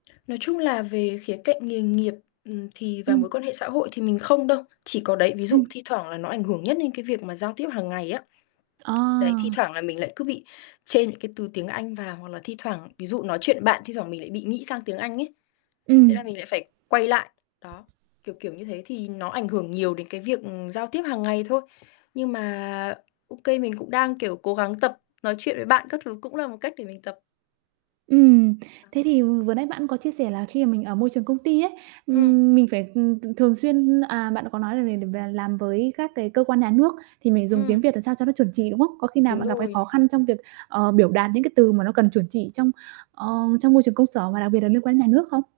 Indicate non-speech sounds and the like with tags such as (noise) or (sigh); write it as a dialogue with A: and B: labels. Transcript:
A: Nói chung là về khía cạnh nghề nghiệp, ừm, thì và mối
B: Ừm.
A: quan hệ xã hội thì mình không đâu. Chỉ có đấy, ví dụ
B: Ừm.
A: thi thoảng là nó ảnh hưởng nhất đến cái việc mà giao tiếp hàng ngày á. (tsk) Đấy, thi
B: À.
A: thoảng là mình lại cứ bị chêm những cái từ tiếng Anh vào hoặc là thi thoảng ví dụ nói chuyện bạn thi thoảng mình lại bị nghĩ sang tiếng Anh ấy. Thế
B: Ừm.
A: là mình lại phải quay lại. Đó, kiểu kiểu như thế, thì nó ảnh hưởng nhiều đến cái việc, ừm, giao tiếp hàng ngày thôi. Nhưng mà ô kê mình cũng đang, kiểu, cố gắng tập, nói chuyện với bạn các thứ cũng là một cách để mình tập.
B: Ừm,
A: À há.
B: thế thì vừa nãy bạn có chia sẻ là khi mà mình ở môi trường công ty ấy,
A: Ừm.
B: ừm, mình phải, ừm, thường xuyên à, bạn có nói là mình để và làm với các cái cơ quan nhà nước thì mình dùng tiếng
A: Ừm.
B: Việt làm sao cho nó chuẩn chỉ, đúng không? Có khi nào
A: Đúng
B: bạn gặp cái khó
A: rồi.
B: khăn trong việc, ờ, biểu đạt những cái từ mà nó cần chuẩn chỉ trong, ờ, trong môi trường công sở và đặc biệt là liên quan đến nhà nước không?